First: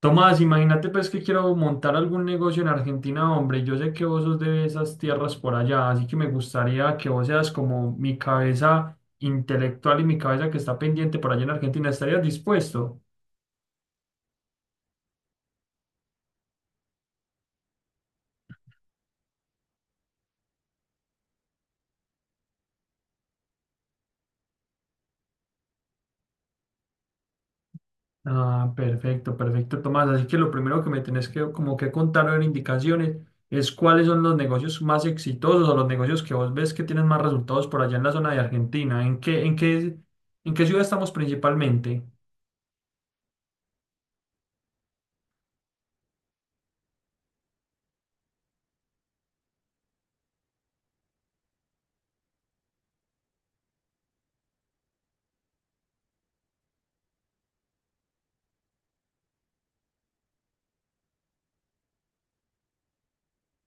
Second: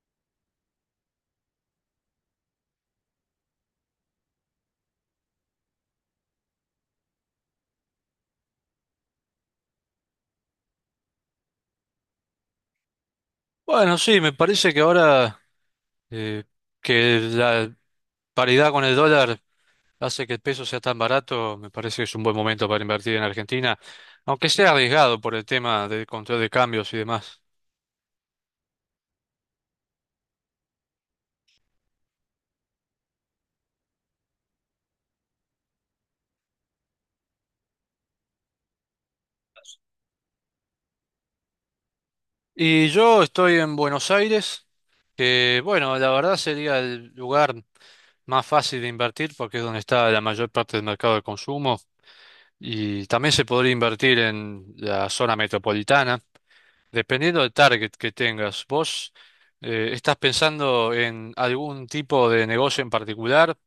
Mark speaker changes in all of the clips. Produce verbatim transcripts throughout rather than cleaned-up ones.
Speaker 1: Tomás, imagínate pues que quiero montar algún negocio en Argentina, hombre. Yo sé que vos sos de esas tierras por allá, así que me gustaría que vos seas como mi cabeza intelectual y mi cabeza que está pendiente por allá en Argentina. ¿Estarías dispuesto?
Speaker 2: Bueno, sí, me parece que ahora eh, que la paridad con el dólar hace que el peso sea tan barato. Me parece que es un buen momento para invertir en Argentina, aunque sea arriesgado por el tema del control de cambios y demás.
Speaker 1: Ah, perfecto, perfecto, Tomás. Así que lo primero que me tenés que como que contar o dar indicaciones es cuáles son los negocios más exitosos o los negocios que vos ves que tienen más resultados por allá en la zona de Argentina. ¿En qué, en qué, en qué ciudad estamos principalmente?
Speaker 2: Y yo estoy en Buenos Aires, que bueno, la verdad sería el lugar más fácil de invertir porque es donde está la mayor parte del mercado de consumo, y también se podría invertir en la zona metropolitana. Dependiendo del target que tengas, ¿vos eh, estás pensando en algún tipo de negocio en particular?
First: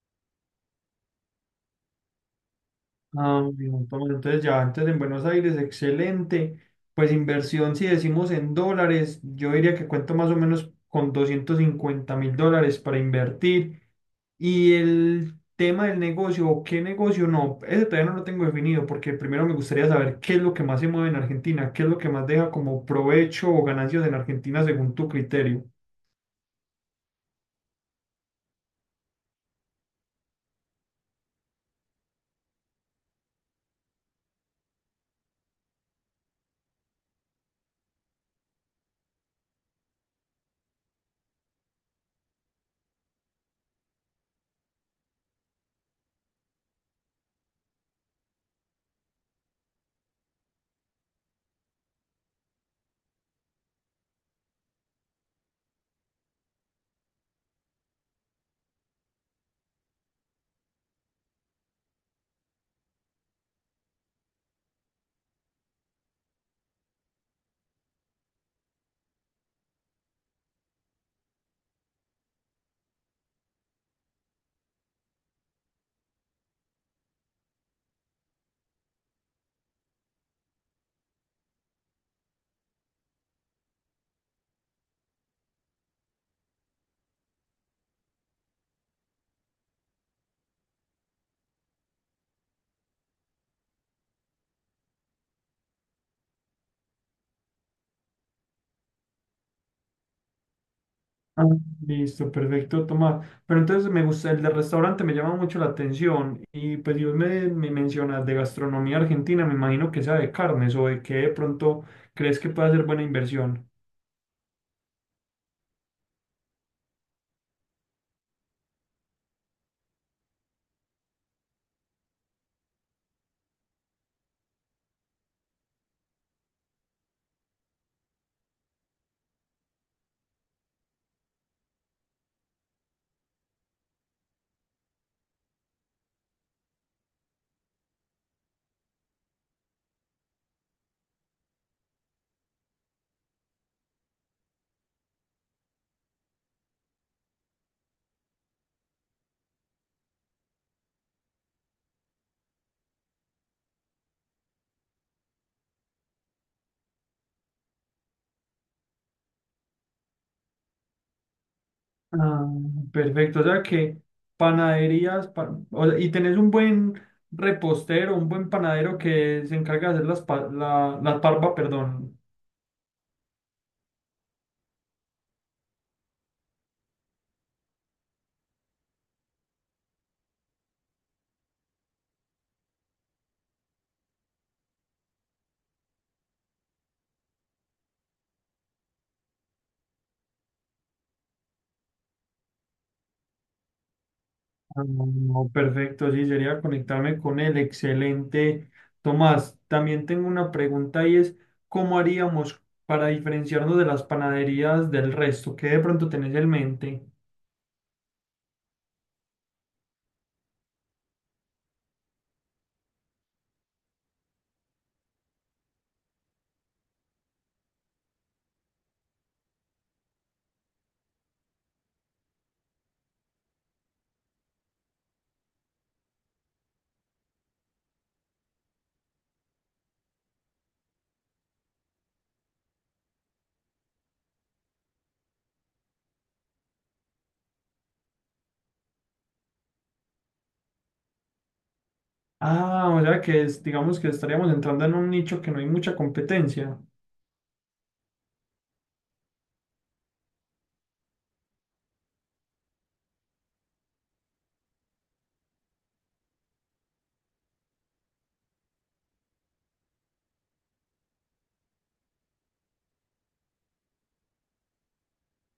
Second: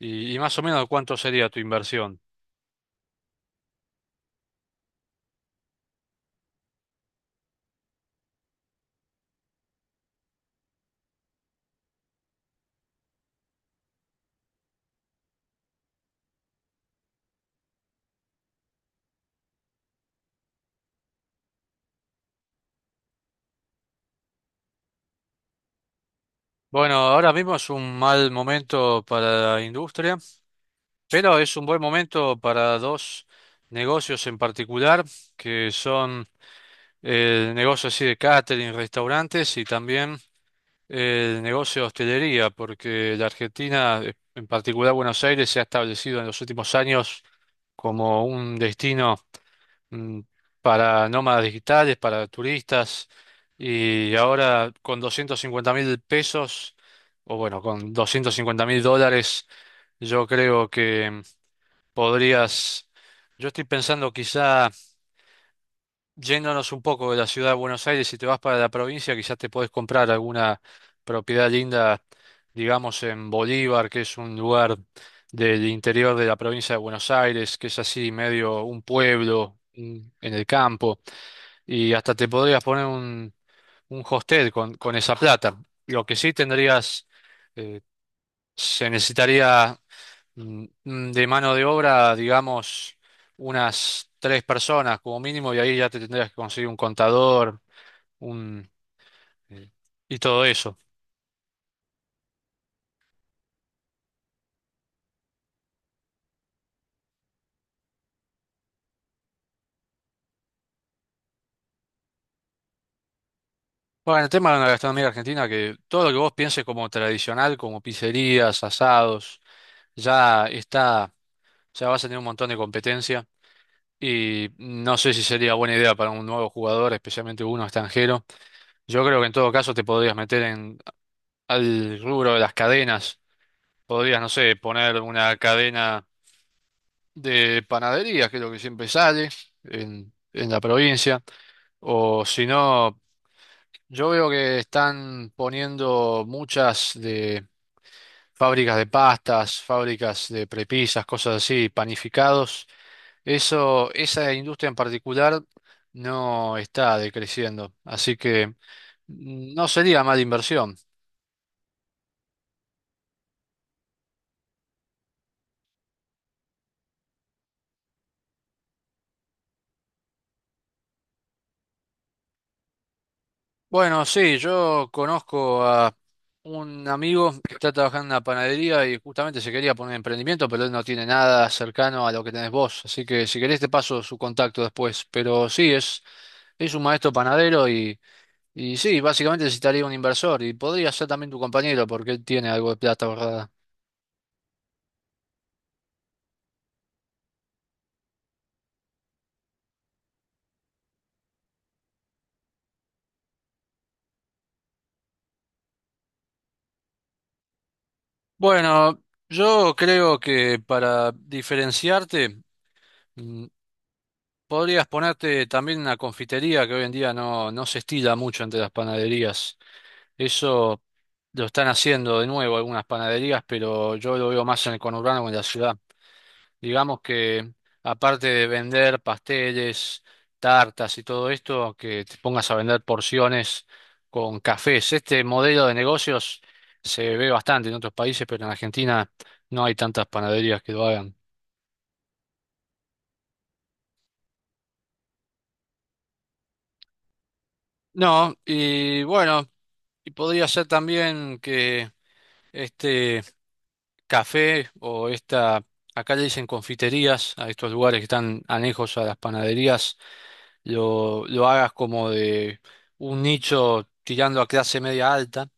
Speaker 2: Y, y más o menos cuánto sería tu inversión.
Speaker 1: Ah, un montón. Entonces ya, entonces en Buenos Aires, excelente. Pues inversión, si decimos en dólares, yo diría que cuento más o menos con doscientos cincuenta mil dólares para invertir. Y el tema del negocio, o qué negocio, no, ese todavía no lo tengo definido, porque primero me gustaría saber qué es lo que más se mueve en Argentina, qué es lo que más deja como provecho o ganancias en Argentina según tu criterio.
Speaker 2: Bueno, ahora mismo es un mal momento para la industria, pero es un buen momento para dos negocios en particular, que son el negocio así de catering, restaurantes, y también el negocio de hostelería, porque la Argentina, en particular Buenos Aires, se ha establecido en los últimos años como un destino mm, para nómadas digitales, para turistas, y ahora con doscientos cincuenta mil pesos, o bueno, con doscientos cincuenta mil dólares, yo creo que podrías. Yo estoy pensando quizá yéndonos un poco de la ciudad de Buenos Aires, si te vas para la provincia, quizás te podés comprar alguna propiedad linda, digamos, en Bolívar, que es un lugar del interior de la provincia de Buenos Aires, que es así medio un pueblo un- en el campo, y hasta te podrías poner un, un hostel con, con esa plata. Lo que sí tendrías, eh, se necesitaría, mm, mm, de mano de obra, digamos, unas tres personas como mínimo, y ahí ya te tendrías que conseguir un contador, un eh, y todo eso.
Speaker 1: Ah, listo, perfecto, Tomás. Pero entonces me gusta, el de restaurante me llama mucho la atención y pues Dios me, me mencionas de gastronomía argentina, me imagino que sea de carnes o de qué de pronto crees que puede ser buena inversión.
Speaker 2: Bueno, el tema de la gastronomía argentina, que todo lo que vos pienses como tradicional, como pizzerías, asados, ya está, ya vas a tener un montón de competencia. Y no sé si sería buena idea para un nuevo jugador, especialmente uno extranjero. Yo creo que en todo caso te podrías meter en al rubro de las cadenas. Podrías, no sé, poner una cadena de panadería, que es lo que siempre sale en, en la provincia. O si no, yo veo que están poniendo muchas de fábricas de pastas, fábricas de prepisas, cosas así, panificados. Eso, esa industria en particular no está decreciendo, así que mm, no sería mala inversión.
Speaker 1: Ah, perfecto, o sea que panaderías, pa- o sea, y tenés un buen repostero, un buen panadero que se encarga de hacer las, pa- la, la parva, perdón.
Speaker 2: Bueno, sí, yo conozco a un amigo que está trabajando en una panadería y justamente se quería poner emprendimiento, pero él no tiene nada cercano a lo que tenés vos. Así que si querés te paso su contacto después. Pero sí, es, es un maestro panadero y, y sí, básicamente necesitaría un inversor y podría ser también tu compañero porque él tiene algo de plata ahorrada.
Speaker 1: Ah, no, perfecto, sí, sería conectarme con él. Excelente. Tomás, también tengo una pregunta y es, ¿cómo haríamos para diferenciarnos de las panaderías del resto? ¿Qué de pronto tenés en mente?
Speaker 2: Bueno, yo creo que para diferenciarte, mm, podrías ponerte también una confitería que hoy en día no, no se estila mucho entre las panaderías. Eso lo están haciendo de nuevo algunas panaderías, pero yo lo veo más en el conurbano o en la ciudad. Digamos que aparte de vender pasteles, tartas y todo esto, que te pongas a vender porciones con cafés. Este modelo de negocios se ve bastante en otros países, pero en Argentina no hay tantas panaderías que lo hagan.
Speaker 1: Ah, o sea que es, digamos que estaríamos entrando en un nicho que no hay mucha competencia.
Speaker 2: No, y bueno, y podría ser también que este café o esta, acá le dicen confiterías, a estos lugares que están anejos a las panaderías, lo, lo hagas como de un nicho tirando a clase media alta.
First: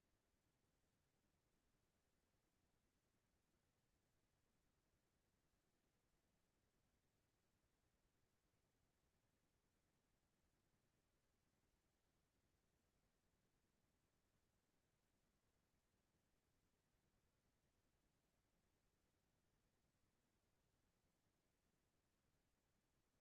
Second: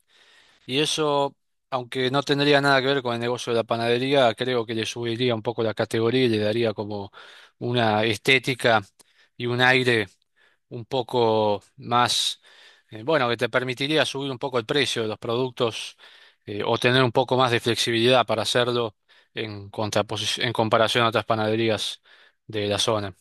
Speaker 2: Y eso, aunque no tendría nada que ver con el negocio de la panadería, creo que le subiría un poco la categoría y le daría como una estética y un aire un poco más, eh, bueno, que te permitiría subir un poco el precio de los productos, eh, o tener un poco más de flexibilidad para hacerlo en contraposi- en comparación a otras panaderías de la zona.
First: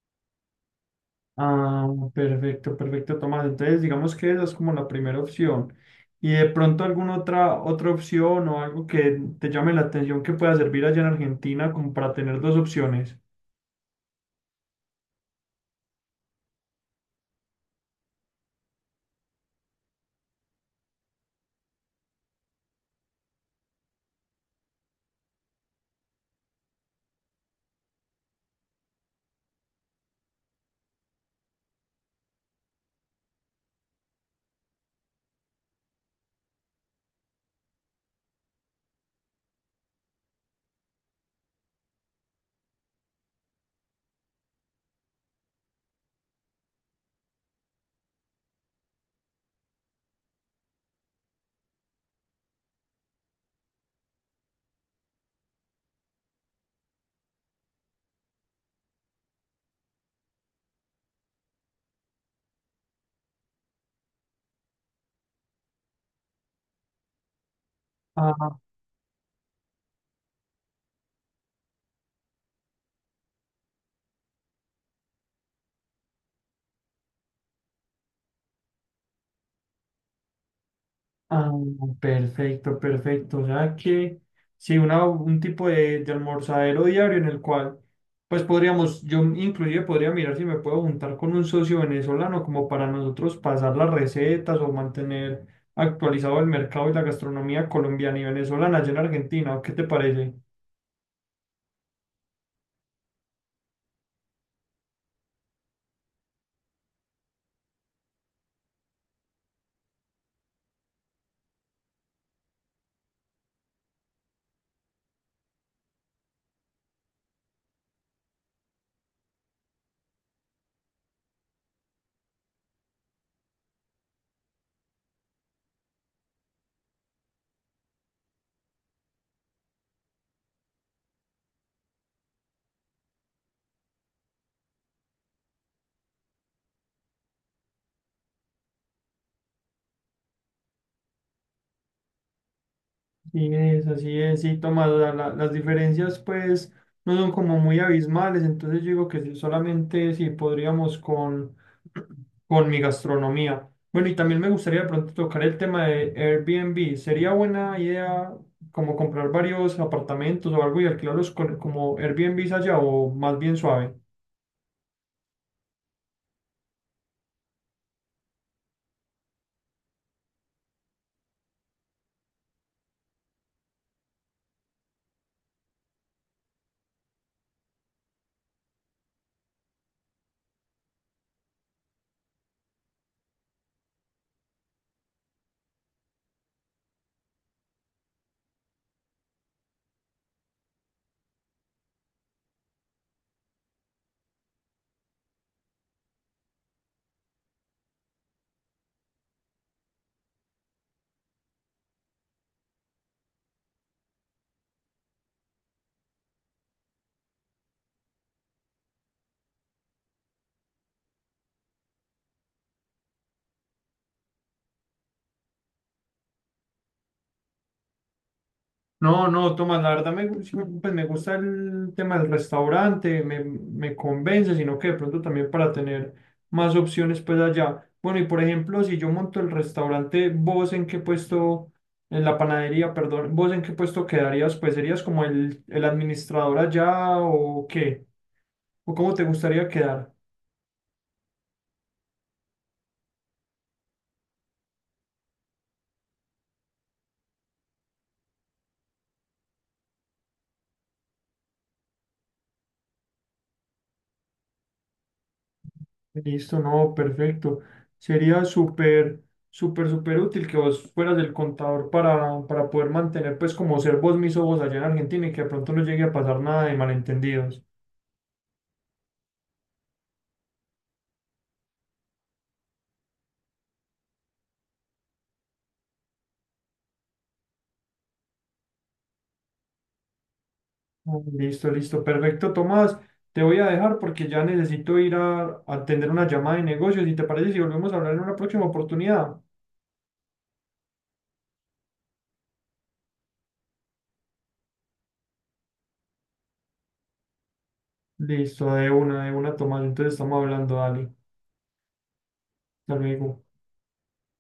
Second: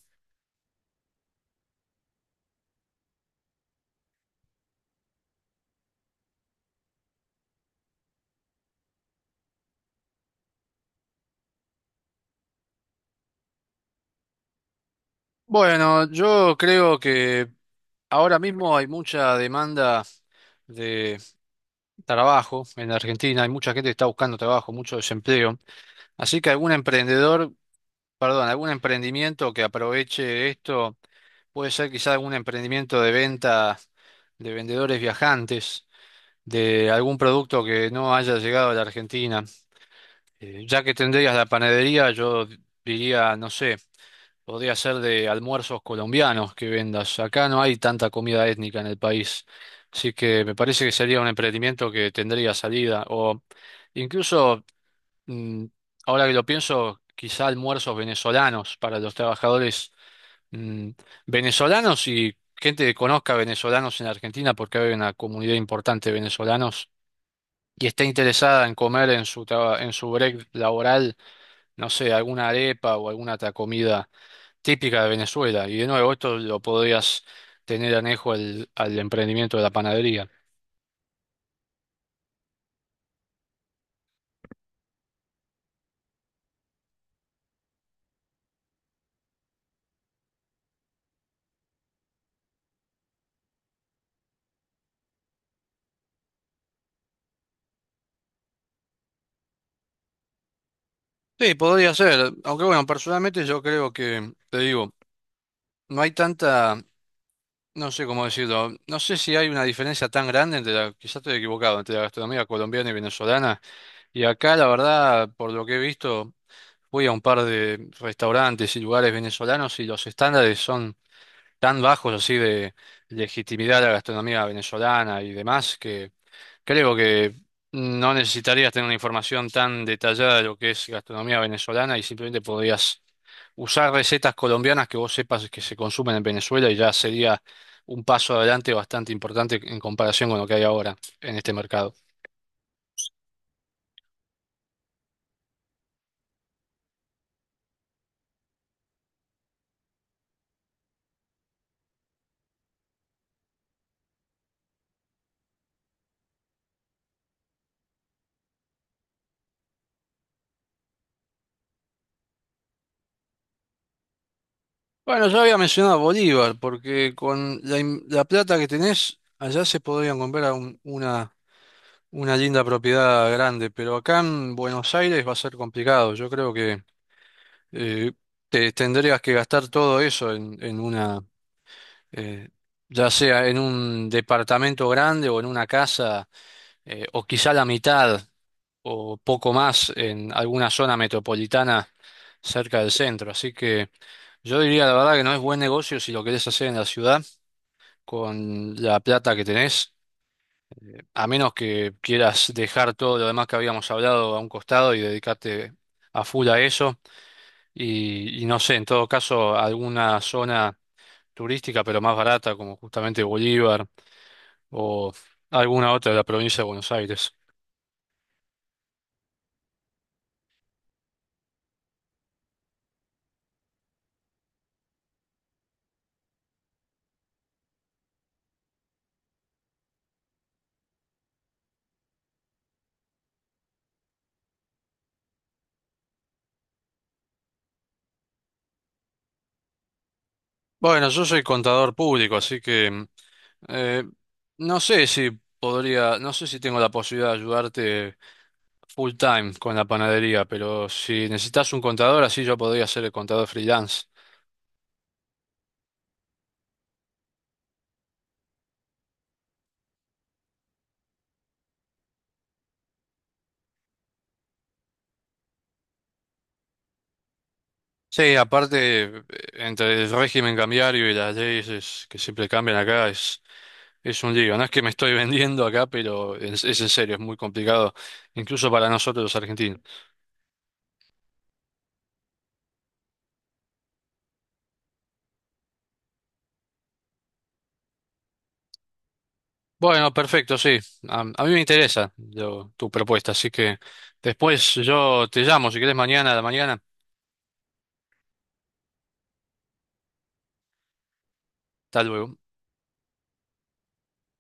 Speaker 1: Ah, perfecto, perfecto, Tomás. Entonces, digamos que esa es como la primera opción. ¿Y de pronto alguna otra, otra opción o algo que te llame la atención que pueda servir allá en Argentina como para tener dos opciones?
Speaker 2: Bueno, yo creo que ahora mismo hay mucha demanda de trabajo en la Argentina, hay mucha gente que está buscando trabajo, mucho desempleo, así que algún emprendedor, perdón, algún emprendimiento que aproveche esto puede ser quizá algún emprendimiento de venta de vendedores viajantes, de algún producto que no haya llegado a la Argentina. Eh, ya que tendrías la panadería, yo diría, no sé, podría ser de almuerzos colombianos que vendas. Acá no hay tanta comida étnica en el país, así que me parece que sería un emprendimiento que tendría salida. O incluso, mm, ahora que lo pienso, quizá almuerzos venezolanos para los trabajadores, mm, venezolanos y gente que conozca venezolanos en Argentina, porque hay una comunidad importante de venezolanos y está
Speaker 1: Ah,
Speaker 2: interesada en comer en su traba- en su break laboral, no sé, alguna arepa o alguna otra comida típica de Venezuela. Y de nuevo, esto lo podrías tener anejo al, al emprendimiento de la panadería.
Speaker 1: Ah, perfecto, perfecto. O sea que sí, una, un tipo de, de almorzadero diario en el cual, pues podríamos, yo inclusive podría mirar si me puedo juntar con un socio venezolano como para nosotros pasar las recetas o mantener actualizado el mercado y la gastronomía colombiana y venezolana allá en Argentina. ¿O ¿Qué te parece?
Speaker 2: Sí, podría ser, aunque bueno, personalmente yo creo que, te digo, no hay tanta, no sé cómo decirlo, no sé si hay una diferencia tan grande entre la, quizás estoy equivocado, entre la gastronomía colombiana y venezolana. Y acá, la verdad, por lo que he visto, voy a un par de restaurantes y lugares venezolanos y los estándares son tan bajos así de legitimidad a la gastronomía venezolana y demás, que creo que no necesitarías tener una información tan detallada de lo que es gastronomía venezolana, y simplemente podrías usar recetas colombianas que vos sepas que se consumen en Venezuela, y ya sería un paso adelante bastante importante en comparación con lo que hay ahora en este mercado.
Speaker 1: Sí, es, así es, sí, Tomás, o sea, la- las diferencias pues no son como muy abismales, entonces yo digo que sí, solamente si podríamos con, con mi gastronomía. Bueno, y también me gustaría de pronto tocar el tema de air b n b. Sería buena idea como comprar varios apartamentos o algo y alquilarlos con- como air b n b allá o más bien suave.
Speaker 2: Bueno, yo había mencionado Bolívar, porque con la, in- la plata que tenés, allá se podrían comprar un- una, una linda propiedad grande, pero acá en Buenos Aires va a ser complicado. Yo creo que eh, te tendrías que gastar todo eso en, en una, eh, ya sea en un departamento grande o en una casa, eh, o quizá la mitad o poco más en alguna zona metropolitana cerca del centro. Así que yo diría la verdad que no es buen negocio si lo querés hacer en la ciudad, con la plata que tenés, a menos que quieras dejar todo lo demás que habíamos hablado a un costado y dedicarte a full a eso. Y, y no sé, en todo caso, alguna zona turística pero más barata, como justamente Bolívar o alguna otra de la provincia de Buenos Aires.
Speaker 1: No, no, Tomás, la verdad me, gu- sí me- pues me gusta el tema del restaurante, me, me convence, sino que de pronto también para tener más opciones pues allá. Bueno, y por ejemplo, si yo monto el restaurante, ¿vos en qué puesto, en la panadería, perdón, vos en qué puesto quedarías? Pues serías como el, el administrador allá o qué, o cómo te gustaría quedar.
Speaker 2: Bueno, yo soy contador público, así que eh, no sé si podría, no sé si tengo la posibilidad de ayudarte full time con la panadería, pero si necesitas un contador, así yo podría ser el contador freelance.
Speaker 1: Listo, no, perfecto. Sería súper, súper, súper útil que vos fueras el contador para, para poder mantener, pues, como ser vos mismo vos allá en Argentina y que de pronto no llegue a pasar nada de malentendidos.
Speaker 2: Sí, aparte, eh, entre el régimen cambiario y las leyes que siempre cambian acá, es, es un lío. No es que me estoy vendiendo acá, pero es, es en serio, es muy complicado, incluso para nosotros los argentinos.
Speaker 1: Ah, listo, listo, perfecto, Tomás. Te voy a dejar porque ya necesito ir a, a atender una llamada de negocios. ¿Y te parece si volvemos a hablar en una próxima oportunidad?
Speaker 2: Bueno, perfecto, sí. A, a mí me interesa lo- tu propuesta, así que después yo te llamo, si querés, mañana a la mañana.
Speaker 1: Listo, de una, de una, Tomás. Entonces estamos hablando, dale.
Speaker 2: Hasta luego.
Speaker 1: Hasta luego.